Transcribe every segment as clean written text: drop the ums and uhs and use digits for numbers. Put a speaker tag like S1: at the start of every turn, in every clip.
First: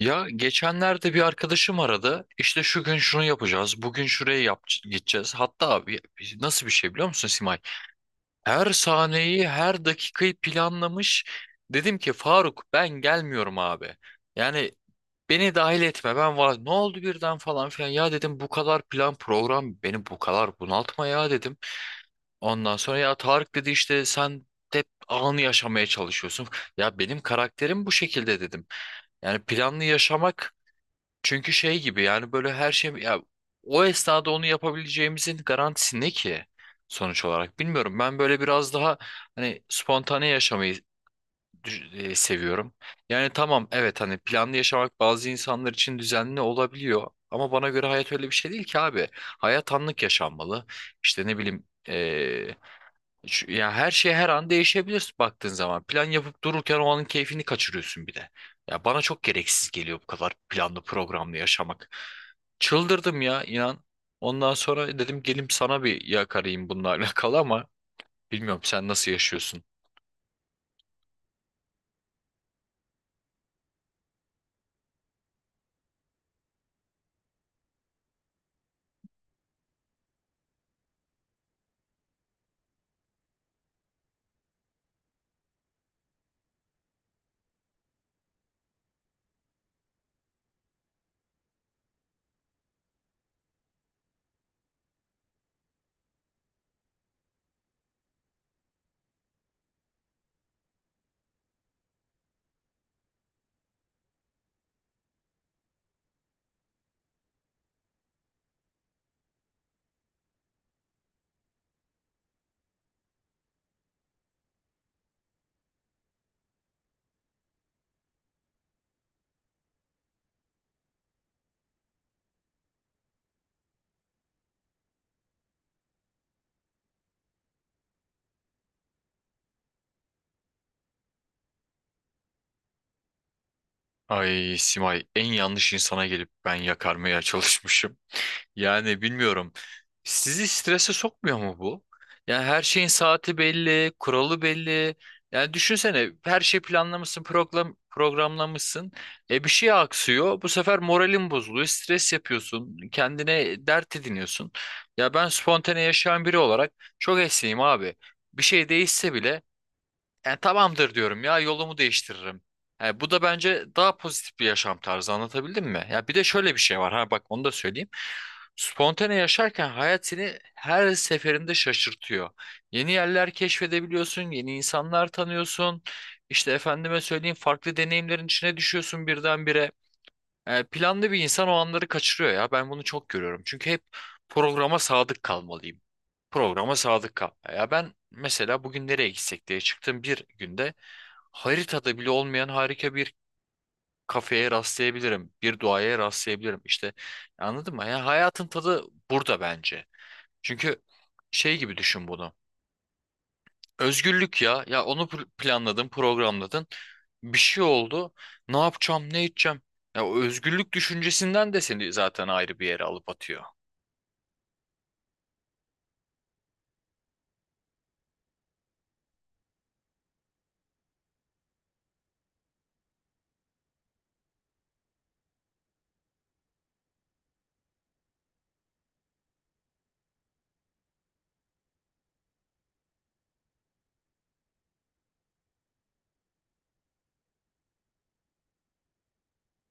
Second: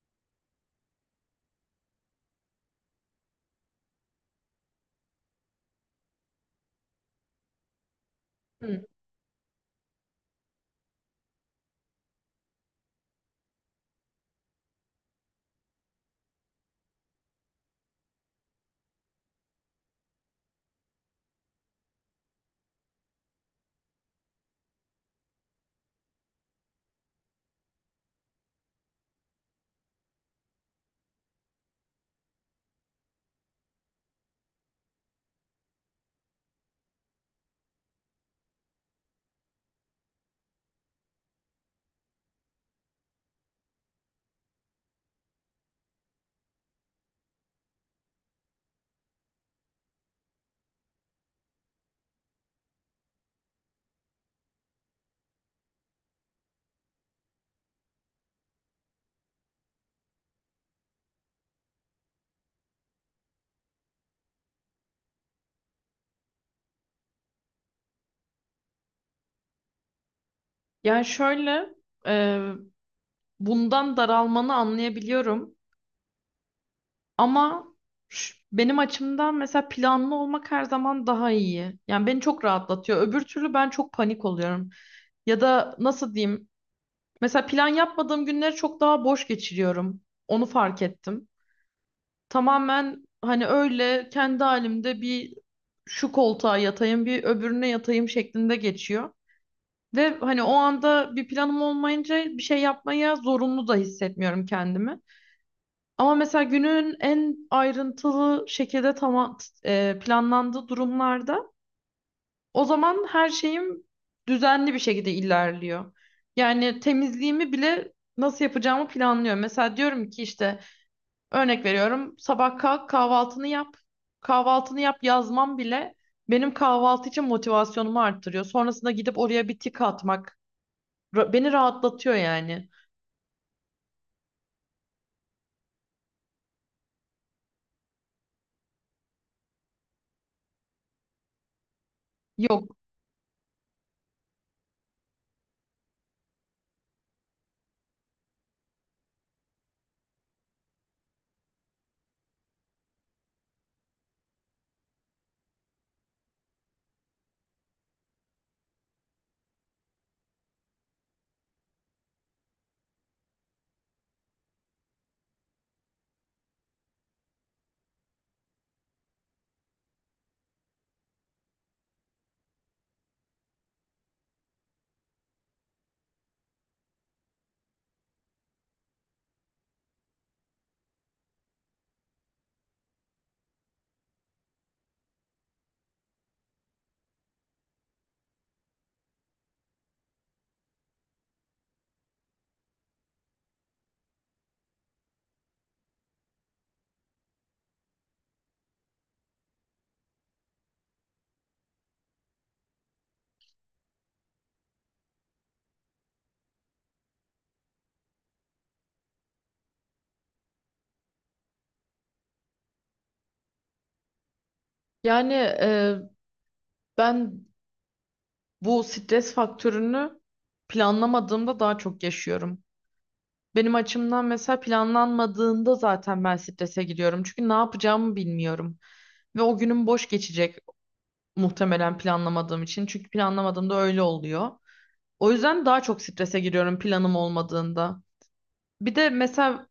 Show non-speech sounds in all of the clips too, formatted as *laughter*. S1: Ya geçenlerde bir arkadaşım aradı. İşte şu gün şunu yapacağız. Bugün şuraya yap gideceğiz. Hatta abi, nasıl bir şey biliyor musun Simay? Her
S2: Hı.
S1: sahneyi, her dakikayı planlamış. Dedim ki Faruk ben gelmiyorum abi. Yani beni dahil etme. Ben var. Ne oldu birden falan filan. Ya dedim bu kadar plan program beni bu kadar bunaltma ya dedim. Ondan sonra ya Tarık dedi işte sen hep anı yaşamaya çalışıyorsun. Ya benim karakterim bu şekilde dedim. Yani planlı yaşamak çünkü şey gibi yani böyle her şey ya o esnada onu yapabileceğimizin garantisi ne ki sonuç olarak bilmiyorum. Ben böyle biraz daha hani spontane yaşamayı seviyorum. Yani tamam evet hani planlı yaşamak bazı insanlar için düzenli olabiliyor ama bana göre hayat öyle bir şey değil ki abi. Hayat anlık yaşanmalı. İşte ne bileyim e, ya her şey her an değişebilir baktığın zaman. Plan yapıp dururken o anın keyfini kaçırıyorsun bir de. Ya bana çok gereksiz geliyor bu kadar planlı programlı yaşamak. Çıldırdım ya inan. Ondan sonra dedim gelim sana bir yakarayım bununla *laughs* alakalı ama bilmiyorum sen nasıl yaşıyorsun?
S2: Yani şöyle, e, bundan daralmanı anlayabiliyorum ama benim açımdan mesela planlı olmak her zaman daha iyi. Yani beni çok rahatlatıyor. Öbür türlü ben çok panik oluyorum. Ya da nasıl diyeyim? Mesela plan yapmadığım günleri çok daha boş geçiriyorum. Onu fark ettim. Tamamen hani öyle kendi halimde bir şu koltuğa yatayım, bir öbürüne yatayım şeklinde geçiyor. Ve hani o anda bir planım olmayınca bir şey yapmaya zorunlu da hissetmiyorum kendimi. Ama mesela günün en ayrıntılı şekilde tamam planlandığı durumlarda o zaman her şeyim düzenli bir şekilde ilerliyor. Yani temizliğimi bile nasıl yapacağımı planlıyorum. Mesela diyorum ki işte örnek veriyorum sabah kalk kahvaltını yap. Kahvaltını yap yazmam bile benim kahvaltı için motivasyonumu arttırıyor. Sonrasında gidip oraya bir tik atmak. Beni rahatlatıyor yani.
S1: Ay Simay en yanlış insana gelip ben yakarmaya çalışmışım. Yani bilmiyorum. Sizi strese sokmuyor mu bu? Yani her
S2: Yok.
S1: şeyin saati belli, kuralı belli. Yani düşünsene her şey planlamışsın, program, programlamışsın. E bir şey aksıyor. Bu sefer moralin bozuluyor. Stres yapıyorsun. Kendine dert ediniyorsun. Ya ben spontane yaşayan biri olarak çok esneyim abi. Bir şey değişse bile yani tamamdır diyorum ya yolumu değiştiririm. Yani bu da bence daha pozitif bir yaşam tarzı, anlatabildim mi? Ya bir de şöyle bir şey var, ha bak onu da söyleyeyim. Spontane yaşarken hayat seni her seferinde şaşırtıyor. Yeni yerler keşfedebiliyorsun, yeni insanlar tanıyorsun. İşte efendime söyleyeyim farklı deneyimlerin içine düşüyorsun birdenbire. Yani planlı bir insan o anları kaçırıyor ya ben bunu çok görüyorum. Çünkü hep programa sadık kalmalıyım, programa sadık kal. Ya ben mesela bugün nereye gitsek diye çıktığım bir günde haritada bile olmayan harika bir kafeye rastlayabilirim. Bir duaya rastlayabilirim. İşte anladın mı? Ya hayatın tadı burada bence. Çünkü şey gibi düşün bunu. Özgürlük ya. Ya onu planladın, programladın. Bir şey oldu. Ne yapacağım, ne edeceğim? Ya o özgürlük düşüncesinden de seni zaten ayrı bir yere alıp atıyor.
S2: Yani ben bu stres faktörünü planlamadığımda daha çok yaşıyorum. Benim açımdan mesela planlanmadığında zaten ben strese giriyorum. Çünkü ne yapacağımı bilmiyorum. Ve o günüm boş geçecek muhtemelen planlamadığım için. Çünkü planlamadığımda öyle oluyor. O yüzden daha çok strese giriyorum planım olmadığında. Bir de mesela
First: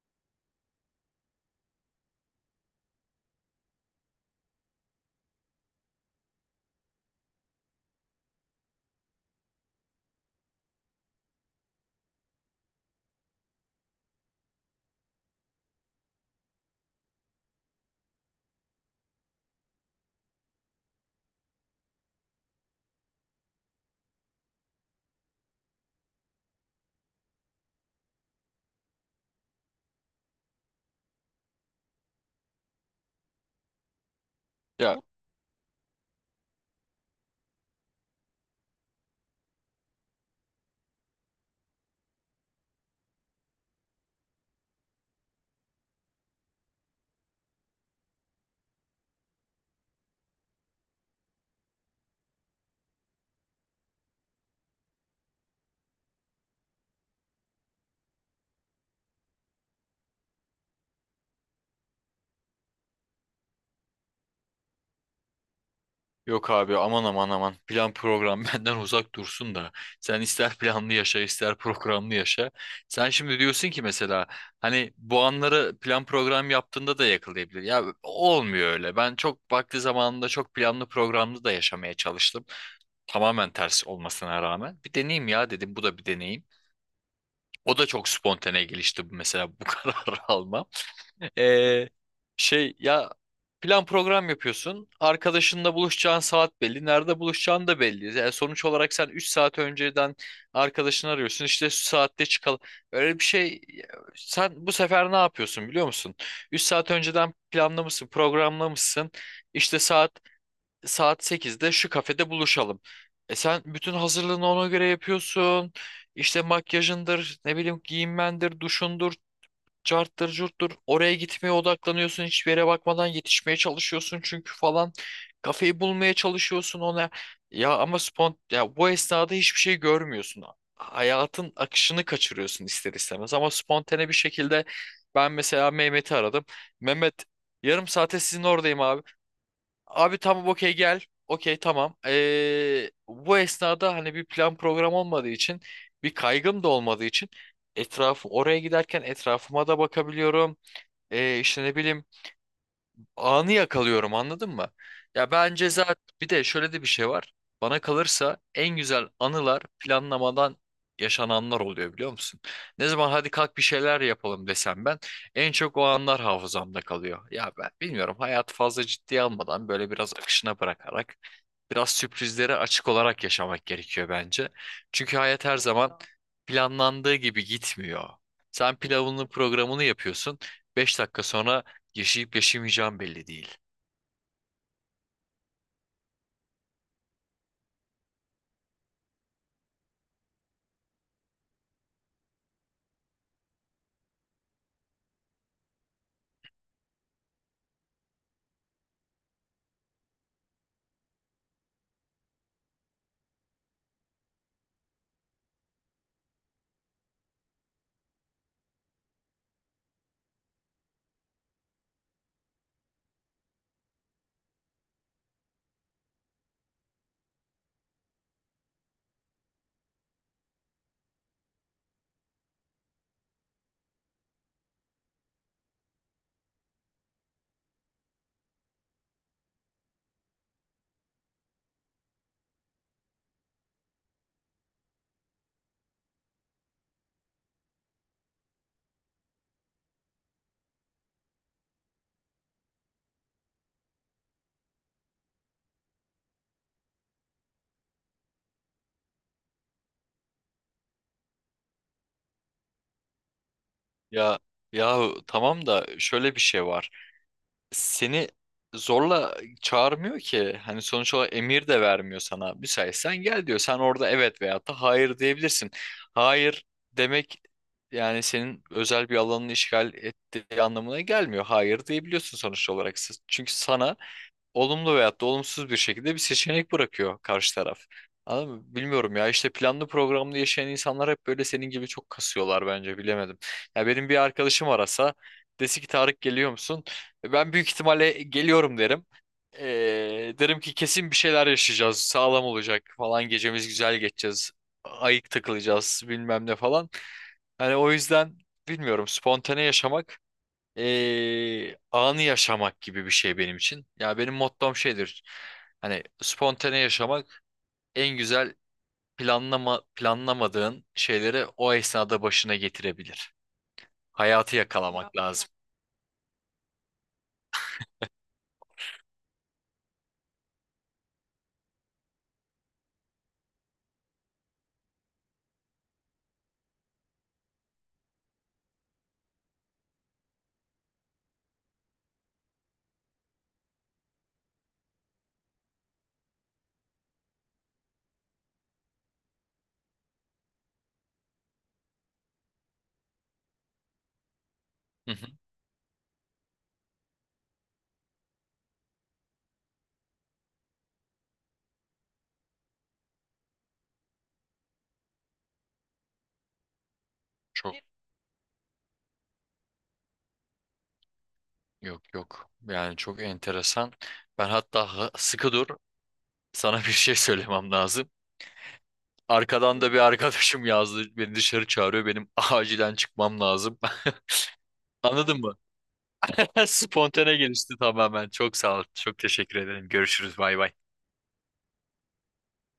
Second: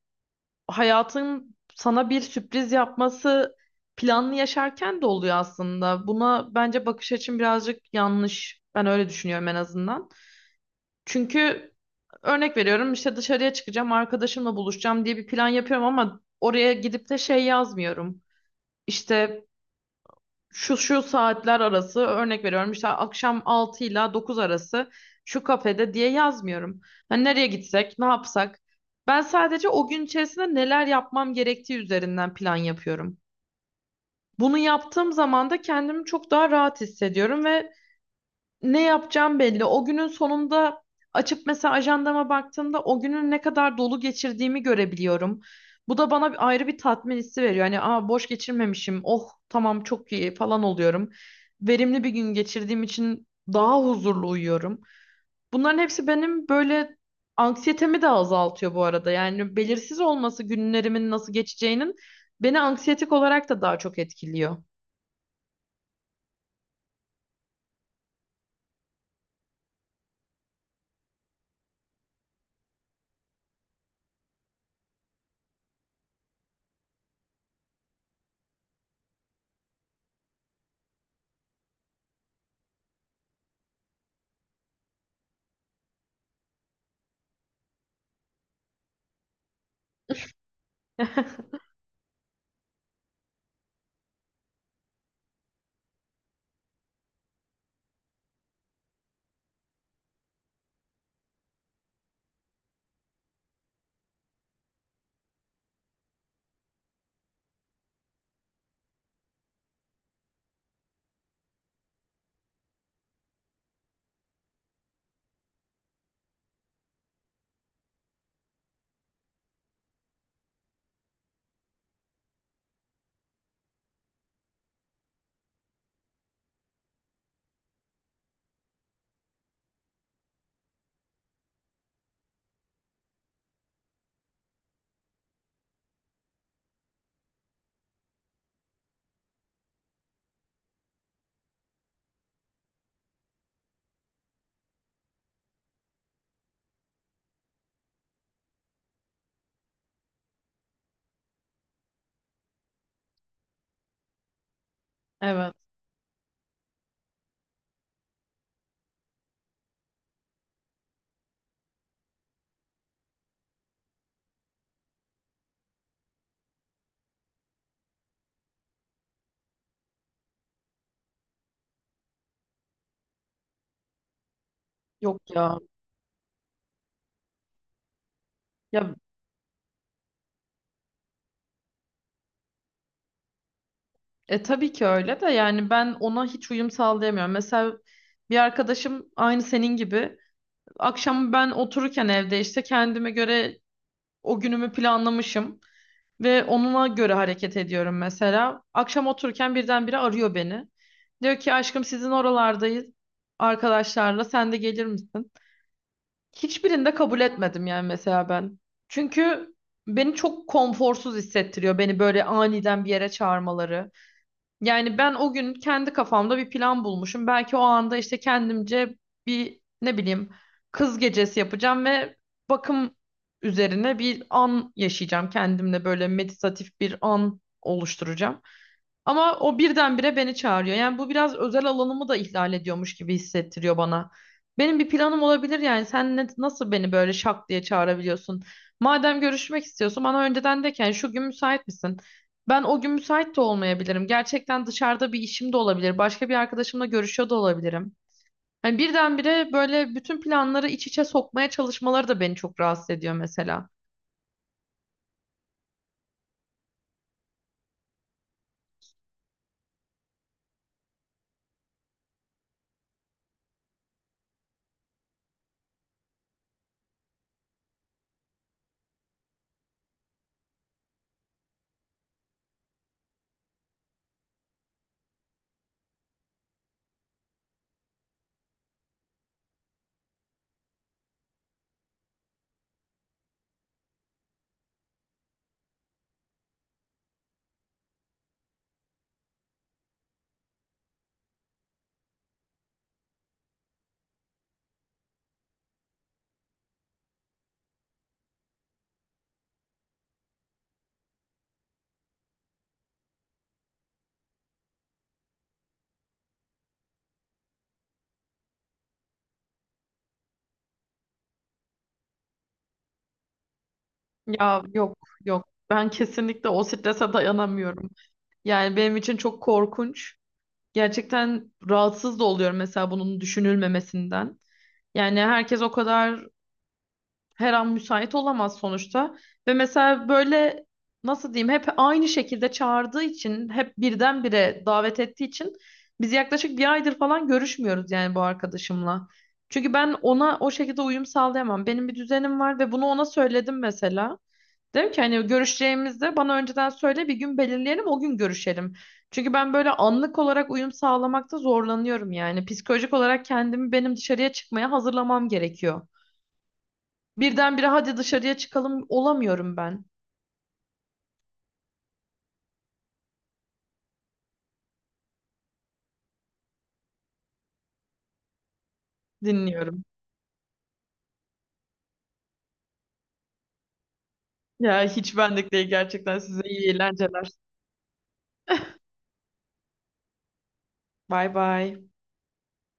S2: hayatın sana bir sürpriz yapması planlı yaşarken de oluyor aslında. Buna bence bakış açım birazcık yanlış. Ben öyle düşünüyorum en azından. Çünkü örnek veriyorum işte dışarıya çıkacağım, arkadaşımla buluşacağım diye bir plan yapıyorum ama oraya gidip de şey yazmıyorum. İşte şu şu saatler arası örnek veriyorum işte akşam 6 ile 9 arası şu kafede diye yazmıyorum. Hani nereye gitsek, ne yapsak? Ben sadece o gün içerisinde neler yapmam gerektiği üzerinden plan yapıyorum. Bunu
S1: Ya
S2: yaptığım zaman da kendimi çok daha rahat hissediyorum ve ne yapacağım belli. O günün sonunda açıp mesela ajandama baktığımda o günün ne kadar dolu geçirdiğimi görebiliyorum. Bu da bana bir ayrı bir tatmin hissi veriyor. Hani aa boş geçirmemişim. Oh tamam çok iyi falan oluyorum. Verimli bir gün geçirdiğim için daha huzurlu uyuyorum. Bunların hepsi benim böyle anksiyetemi de azaltıyor bu arada. Yani belirsiz olması günlerimin nasıl geçeceğinin beni anksiyetik olarak da daha çok etkiliyor.
S1: yok abi, aman aman aman, plan program *laughs* benden uzak dursun da sen ister planlı yaşa ister programlı yaşa. Sen şimdi diyorsun ki mesela hani bu anları plan program yaptığında da yakalayabilir. Ya olmuyor öyle, ben çok vakti zamanında çok planlı programlı da yaşamaya çalıştım. Tamamen ters olmasına rağmen bir deneyeyim ya dedim, bu da bir deneyim. O da çok spontane gelişti, mesela bu *laughs* karar almam.
S2: *laughs*
S1: Ee, şey ya, plan program yapıyorsun. Arkadaşınla buluşacağın saat belli. Nerede buluşacağın da belli. Yani sonuç olarak sen 3 saat önceden arkadaşını arıyorsun. İşte şu saatte çıkalım. Öyle bir şey, sen bu sefer ne yapıyorsun biliyor musun? 3 saat önceden planlamışsın, programlamışsın. İşte saat sekizde şu kafede buluşalım. E sen bütün hazırlığını ona göre yapıyorsun. İşte makyajındır, ne bileyim giyinmendir, duşundur, carttır curttur, oraya gitmeye odaklanıyorsun, hiçbir yere bakmadan yetişmeye çalışıyorsun çünkü falan kafayı bulmaya çalışıyorsun ona. Ya ama ya bu esnada hiçbir şey görmüyorsun, hayatın akışını kaçırıyorsun ister istemez. Ama spontane bir şekilde ben mesela Mehmet'i aradım. Mehmet, yarım saate sizin oradayım abi. Abi tamam, okey, gel. Okey tamam. Bu esnada hani bir plan program olmadığı için, bir kaygım da olmadığı için etrafı oraya giderken etrafıma da bakabiliyorum. İşte ne bileyim anı yakalıyorum, anladın mı? Ya
S2: Evet.
S1: bence zaten bir de şöyle de bir şey var. Bana kalırsa en güzel anılar planlamadan yaşananlar oluyor, biliyor musun? Ne zaman hadi kalk bir şeyler yapalım desem ben, en çok o anlar hafızamda kalıyor. Ya ben bilmiyorum, hayatı fazla ciddiye almadan böyle biraz akışına bırakarak, biraz sürprizlere açık olarak yaşamak gerekiyor bence.
S2: Yok
S1: Çünkü hayat her
S2: ya.
S1: zaman planlandığı gibi gitmiyor. Sen
S2: Ya
S1: pilavını programını yapıyorsun. 5 dakika sonra yaşayıp yaşamayacağım belli değil.
S2: Tabii ki öyle de yani ben ona hiç uyum sağlayamıyorum. Mesela bir arkadaşım aynı senin gibi akşam ben otururken evde işte kendime göre o günümü planlamışım ve onunla göre hareket ediyorum mesela. Akşam otururken birdenbire arıyor beni. Diyor ki aşkım sizin oralardayız arkadaşlarla sen de gelir misin? Hiçbirinde kabul etmedim yani mesela ben. Çünkü beni çok konforsuz hissettiriyor beni böyle aniden bir yere çağırmaları. Yani ben o gün kendi kafamda bir plan bulmuşum. Belki o anda işte kendimce bir ne bileyim kız gecesi yapacağım ve bakım üzerine bir an yaşayacağım. Kendimle böyle meditatif bir an oluşturacağım. Ama o birdenbire beni çağırıyor. Yani bu biraz özel alanımı da ihlal ediyormuş gibi hissettiriyor bana. Benim bir planım olabilir yani. Sen nasıl beni böyle şak diye çağırabiliyorsun? Madem görüşmek istiyorsun bana önceden de ki "Yani şu gün müsait misin? Ben o gün müsait de olmayabilirim. Gerçekten dışarıda bir işim de olabilir. Başka bir arkadaşımla görüşüyor da olabilirim. Hani birdenbire böyle bütün planları iç içe sokmaya çalışmaları da beni çok rahatsız ediyor mesela.
S1: Ya ya tamam da şöyle bir şey var. Seni zorla çağırmıyor ki. Hani sonuç olarak emir de vermiyor sana. Müsaitsen gel diyor. Sen orada evet veyahut da hayır diyebilirsin. Hayır demek yani senin özel bir alanını işgal ettiği anlamına gelmiyor. Hayır diyebiliyorsun sonuç olarak. Çünkü sana olumlu veyahut da olumsuz bir şekilde bir seçenek bırakıyor karşı taraf. Anladın mı? Bilmiyorum ya, işte planlı programlı yaşayan insanlar hep böyle senin gibi çok kasıyorlar bence, bilemedim. Ya benim bir arkadaşım arasa dese ki Tarık geliyor musun? Ben büyük ihtimalle "E, geliyorum" derim. Derim ki kesin bir şeyler yaşayacağız, sağlam olacak falan, gecemiz güzel geçeceğiz, ayık takılacağız bilmem ne falan. Hani o yüzden bilmiyorum, spontane yaşamak anı yaşamak gibi bir şey benim için. Ya benim mottom şeydir. Hani spontane yaşamak en güzel, planlamadığın şeyleri o esnada başına getirebilir. Hayatı
S2: Ya yok
S1: yakalamak
S2: yok.
S1: lazım.
S2: Ben kesinlikle o strese dayanamıyorum. Yani benim için çok korkunç. Gerçekten rahatsız da oluyorum mesela bunun düşünülmemesinden. Yani herkes o kadar her an müsait olamaz sonuçta. Ve mesela böyle nasıl diyeyim hep aynı şekilde çağırdığı için hep birdenbire davet ettiği için biz yaklaşık bir aydır falan görüşmüyoruz yani bu arkadaşımla. Çünkü ben ona o şekilde uyum sağlayamam. Benim bir düzenim var ve bunu ona söyledim mesela. Dedim ki
S1: Hı
S2: hani
S1: hı.
S2: görüşeceğimizde bana önceden söyle bir gün belirleyelim o gün görüşelim. Çünkü ben böyle anlık olarak uyum sağlamakta zorlanıyorum yani. Psikolojik olarak kendimi benim dışarıya çıkmaya hazırlamam gerekiyor. Birdenbire
S1: Çok,
S2: hadi dışarıya çıkalım olamıyorum ben.
S1: yok yok. Yani çok enteresan. Ben hatta sıkı dur. Sana bir şey söylemem lazım. Arkadan
S2: Dinliyorum.
S1: da bir arkadaşım yazdı. Beni dışarı çağırıyor. Benim *laughs* acilen çıkmam lazım. *laughs*
S2: Ya hiç
S1: Anladın
S2: benlik
S1: mı?
S2: değil gerçekten size
S1: *laughs*
S2: iyi eğlenceler.
S1: Spontane gelişti tamamen. Çok sağ ol. Çok teşekkür ederim. Görüşürüz. Bay bay.
S2: Bay bay.